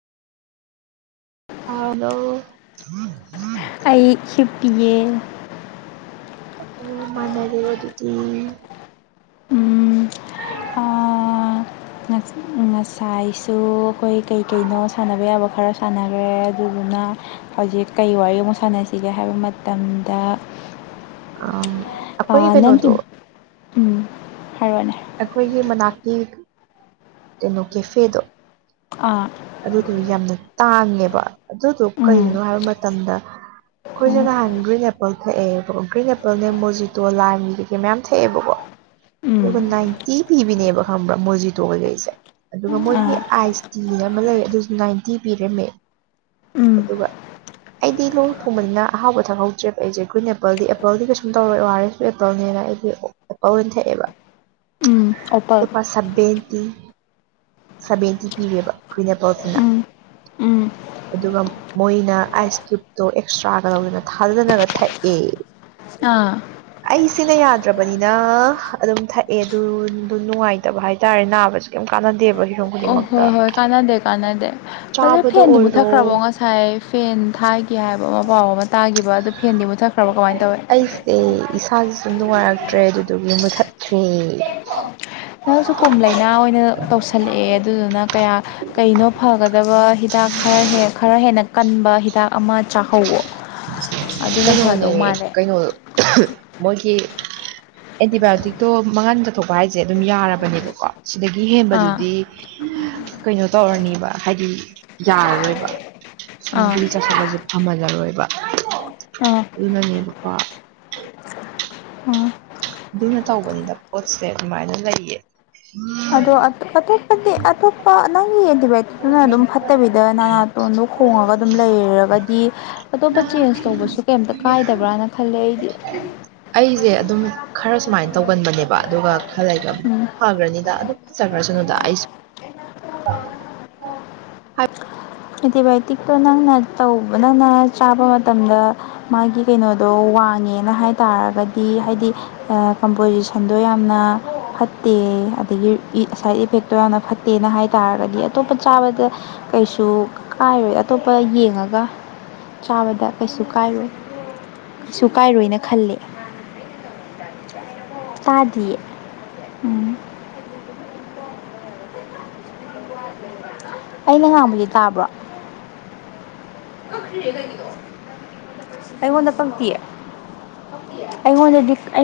ꯍꯜꯂꫭ ꯑꯩ ꯍꯤꯞꯄꯤꯌꯦ ꯑꯣ ꯃꯥꯟꯅꯔꯦ ꯑꯗꯨꯗꯤ ꯎꯝ ꯑꯥ ꯉꯁꯥꯏꯁꯨ ꯑꯩꯈꯣꯏ ꯀꯩꯀꯩꯅꯣ ꯁꯥꯟꯅꯕ ꯌꯥꯕ ꯈꯔ ꯁꯥꯟꯅꯈ꯭ꯔꯦ ꯑꯗꯨꯗꯨꯅ ꯍꯧꯖꯤꯛ ꯀꯩ ꯋꯥꯔꯤ ꯑꯃꯨꯛ ꯁꯥꯟꯅꯁꯤꯒꯦ ꯍꯥꯏꯕ ꯃꯇꯝꯗ ꯑꯥꯝ ꯑꯥ ꯅꯪꯒꯤ ꯎꯝ ꯍꯥꯏꯔꯛꯑꯣꯅꯦ꯫ ꯑꯩꯈꯣꯏꯒꯤ ꯃꯅꯥꯛꯀꯤ ꯀꯩꯅꯣ ꯀꯦꯐꯦꯗꯣ ꯑꯥ ꯑꯗꯨꯗꯨ ꯌꯥꯝꯅ ꯇꯥꯡꯉꯦꯕ ꯑꯗꯨꯗꯣ ꯎꯝ ꯀꯩꯅꯣ ꯍꯥꯏꯕ ꯃꯇꯝꯗ ꯑꯩꯈꯣꯏꯁꯦ ꯎꯝ ꯅꯍꯥꯟ ꯒ꯭ꯔꯤꯟ ꯑꯦꯄꯜ ꯊꯛꯑꯦꯕꯀꫭ ꯒ꯭ꯔꯤꯟ ꯑꯦꯄꯜꯅꯦ ꯃꯣꯖꯤꯇꯣ ꯂꯥꯏꯝꯒꯤ ꯀꯩꯀꯩ ꯃꯌꯥꯝ ꯊꯛꯑꯦꯕꯀꯣ ꯎꯝ ꯑꯗꯨꯒ ꯅꯥꯏꯟꯇꯤ ꯄꯤꯕꯤꯅꯦꯕ ꯈꯪꯕ꯭ꯔꯥ ꯃꯣꯖꯤꯇꯣ ꯀꯩꯀꯩ ꯁꯦ ꯑꯗꯨꯒ ꯃꯣꯏꯒꯤ ꯑꯥ ꯑꯥꯏꯁ ꯇꯤ ꯑꯃ ꯂꯩ ꯑꯗꯨꯁꯨ ꯅꯥꯏꯟꯇꯤ ꯄꯤꯔꯝꯃꯦ ꯎꯝ ꯑꯗꯨꯒ ꯑꯩꯗꯤ ꯂꯣꯡ ꯊꯣꯡꯕꯅꯤꯅ ꯑꯍꯥꯎꯕ ꯊꯛꯍꯧꯗ꯭ꯔꯦꯕ ꯑꯩꯁꯦ ꯑꯩꯈꯣꯏ ꯅꯦꯄꯜꯗꯤ ꯑꯦꯄꯜꯗꯤ ꯀꯩꯁꯨꯝ ꯇꯧꯔꯣꯏ ꯑ‌ꯣ ꯑꯔ ꯑ‌ꯦꯁ ꯄꯥꯔꯛꯇꯧꯅꯤꯅ ꯑꯩꯗꯤ ꯑ‌ꯦꯄꯜ ꯑꯣꯏꯅ ꯊꯛꯑꯦꯕ ꯎꯝ ꯑꯣꯄꯜ ꯂꯨꯄꯥ ꯁ‌ꯦꯚ‌ꯦꯟꯇꯤ ꯁꯕꯦꯟꯇꯤ ꯄꯤꯔꯦꯕ ꯒ꯭ꯔꯤꯟ ꯑ‌ꯦꯄꯜꯗꯨꯅ ꯎꯝ ꯎꯝ ꯑꯗꯨꯒ ꯃꯣꯏꯅ ꯑꯥꯏꯁ ꯀ꯭ꯌꯨꯕꯇꯣ ꯑꯦꯛꯁꯇ꯭ꯔꯥꯒ ꯂꯧꯧꯗꯅ ꯊꯥꯗꯅꯒ ꯊꯛꯑꯦ ꯑꯥ ꯑꯩꯁꯤꯅ ꯌꯥꯗ꯭ꯔꯕꯅꯤꯅ ꯑꯗꯨꯝ ꯊꯛ ꯑꯦ ꯑꯗꯨꯗꯨ ꯅꯨꯡꯉꯥꯏꯇꯕ ꯍꯥꯏꯇꯥꯔꯦ ꯅꯥꯕꯁ ꯀꯩꯝ ꯀꯥꯟꯅꯗꯦꯕ ꯍꯤꯔꯝ ꯑꯣ ꯈꯨꯗꯤꯡꯃꯛꯇ ꯍꯣꯏ ꯍꯣꯏ ꯀꯥꯟꯅꯗꯦ ꯀꯥꯟꯅꯗꯦ ꯑꯗꯨꯣ ꯆꯥꯕꯗ ꯐꯦꯟꯗꯤ ꯑꯣꯏꯔꯣ ꯃꯨꯠꯊꯈ꯭ꯔꯕꯣ ꯉꯁꯥꯏ ꯉꯁꯥꯏ ꯐꯦꯟ ꯊꯥꯒꯦ ꯍꯥꯏꯕ ꯑꯃ ꯄꯥꯎ ꯑꯃ ꯇꯥꯈꯤꯕ ꯑꯗꯨ ꯐꯦꯟꯗꯤ ꯃꯨꯠꯊꯠꯈ꯭ꯔꯕ ꯀꯃꯥꯏꯅ ꯇꯧꯏ ꯑꯦ ꯏꯁꯥꯥꯁ‌ꯦ ꯁꯨꯝ ꯅꯨꯡꯉꯥꯏꯔꯛꯇ꯭ꯔꯦ ꯑꯗꯨꯗꯨꯒꯤ ꯃꯨꯊꯠꯈ꯭ꯔ‌ꯦ ꯅꯪꯁꯨ ꯀꯣꯝ ꯂꯥꯏꯅꯥ ꯑꯣꯏꯅ ꯇꯧꯁꯜꯂꯛꯑꯦ ꯑꯗꯨꯗꯨꯅ ꯀꯌꯥ ꯀꯩꯅꯣ ꯐꯒꯗꯕ ꯍꯤꯗꯥꯛ ꯈꯔ ꯈꯔ ꯍꯦꯟꯅ ꯀꯟꯕ ꯍꯤꯗꯥꯛ ꯑꯃ ꯆꯥꯍꯧꯋ‌ꯣ ꯑꯗꯨꯅ ꯀꯩꯅꯣꯅꯦ ꯐꯗꯧ ꯃꯥꯜꯂꯦ ꯀꯩꯅꯣ ꯃꯣꯏꯒꯤ ꯑꯦꯟꯇꯤꯕꯥꯌꯣꯇꯤꯛꯇꯣ ꯃꯍꯟ ꯆꯠꯊꯣꯛꯄ ꯍꯥꯏꯁꯦ ꯑꯗꯨꯝ ꯌꯥꯔꯕꯅꯦꯕꯀꯣ ꯁꯤꯗꯒꯤ ꯑꯥ ꯍꯦꯟꯕꯗꯨꯗꯤ ꯀꯩꯅꯣ ꯇꯧꯔꯅꯦꯕ ꯍꯥꯏꯗꯤ ꯌꯥꯔꯔꯣꯏꯕ ꯁꯨꯝ ꯑꯥ ꯆꯁꯥꯜꯂꯁꯨ ꯐꯃꯜꯂꯔꯣꯏꯕ ꯑꯥ ꯑꯗꯨꯅꯅꯦꯕꯀ‌ꯣ ꯑꯥ ꯑꯗꯨꯅ ꯇꯧꯕꯅꯤꯅ ꯄꯣꯠꯁꯦ ꯑꯗꯨꯃꯥꯏꯅ ꯂꯩꯌꯦ ꯑꯗꯣ ꯑꯇꯣꯞꯄꯗꯤ ꯑꯇꯣꯞꯄ ꯅꯪꯒꯤ ꯑ‌ꯦꯟꯇꯤ ꯕꯥꯏꯌ‌ꯣꯇꯤꯕ ꯑꯗꯨꯅ ꯑꯗꯨꯝ ꯐꯠꯇꯕꯤꯗ ꯅꯅꯥꯇꯣꯟꯗꯣ ꯈꯣꯡꯉꯒ ꯑꯗꯨꯝ ꯂꯩꯔꯒꯗꯤ ꯑꯇꯣꯞꯄ ꯆꯦꯟꯖ ꯇꯧꯕꯁꯨ ꯀꯩꯝꯇ ꯀꯥꯏꯗꯕ꯭ꯔꯅ ꯈꯜꯂꯦ ꯑꯩꯗꯤ ꯑꯩꯁꯦ ꯑꯗꯨꯝ ꯈꯔ ꯁꯨꯃꯥꯏꯅ ꯇꯧꯒꯟꯕꯅꯦꯕ ꯑꯗꯨꯒ ꯈꯜꯂꯒ ꯎꯝ ꯐꯈ꯭ꯔꯅꯤꯗ ꯑꯗꯨꯝ ꯐꯠꯖꯈ꯭ꯔꯁꯅꯨꯗ ꯑꯩꯁꯨ ꯑꯦꯟꯇꯤꯕꯥꯏꯌꯣꯇꯤꯛꯇꯣ ꯅꯪꯅ ꯇꯧꯕ ꯅꯪꯅ ꯆꯥꯕ ꯃꯇꯝꯗ ꯃꯥꯒꯤ ꯀꯩꯅꯣꯗꯣ ꯋꯥꯡꯉꯦꯅ ꯍꯥꯏ ꯇꯥꯔꯒꯗꯤ ꯍꯥꯏꯗꯤ ꯀꯝꯄꯣꯖꯤꯁꯟꯗꯣ ꯌꯥꯝꯅ ꯐꯠꯇꯦ ꯑꯗꯒꯤ ꯁꯥꯏꯠ ꯏꯐꯦꯛ ꯑꯗꯨꯣ ꯌꯥꯝꯅ ꯐꯠꯇꯦꯅ ꯍꯥꯏꯇꯥꯥꯔꯒꯗꯤ ꯑꯇꯣꯞꯄ ꯆꯥꯕꯗ ꯀꯩꯁꯨ ꯀꯥꯏꯔꯣꯏ ꯑꯇꯣꯞꯄ ꯌꯦꯡꯉꯒ ꯆꯥꯕꯗ ꯀꯩꯁꯨ ꯀꯥꯏꯔꯣꯏ ꯀꯩꯁꯨ ꯀꯥꯏꯔꯣꯏꯅ ꯈꯜꯂꯤ ꯇꯥꯗꯤꯌ‌ꯦ ꯎꯝ [unintelligible] ꯑꯩꯅ ꯉꯥꯡꯕꯗꯤ ꯇꯥꯕ꯭ꯔꯣ ꯑꯩꯉꯣꯟꯗ ꯄꯛꯇꯤꯌ‌ꯦ ꯑꯩꯉꯣꯟꯗꯗꯤ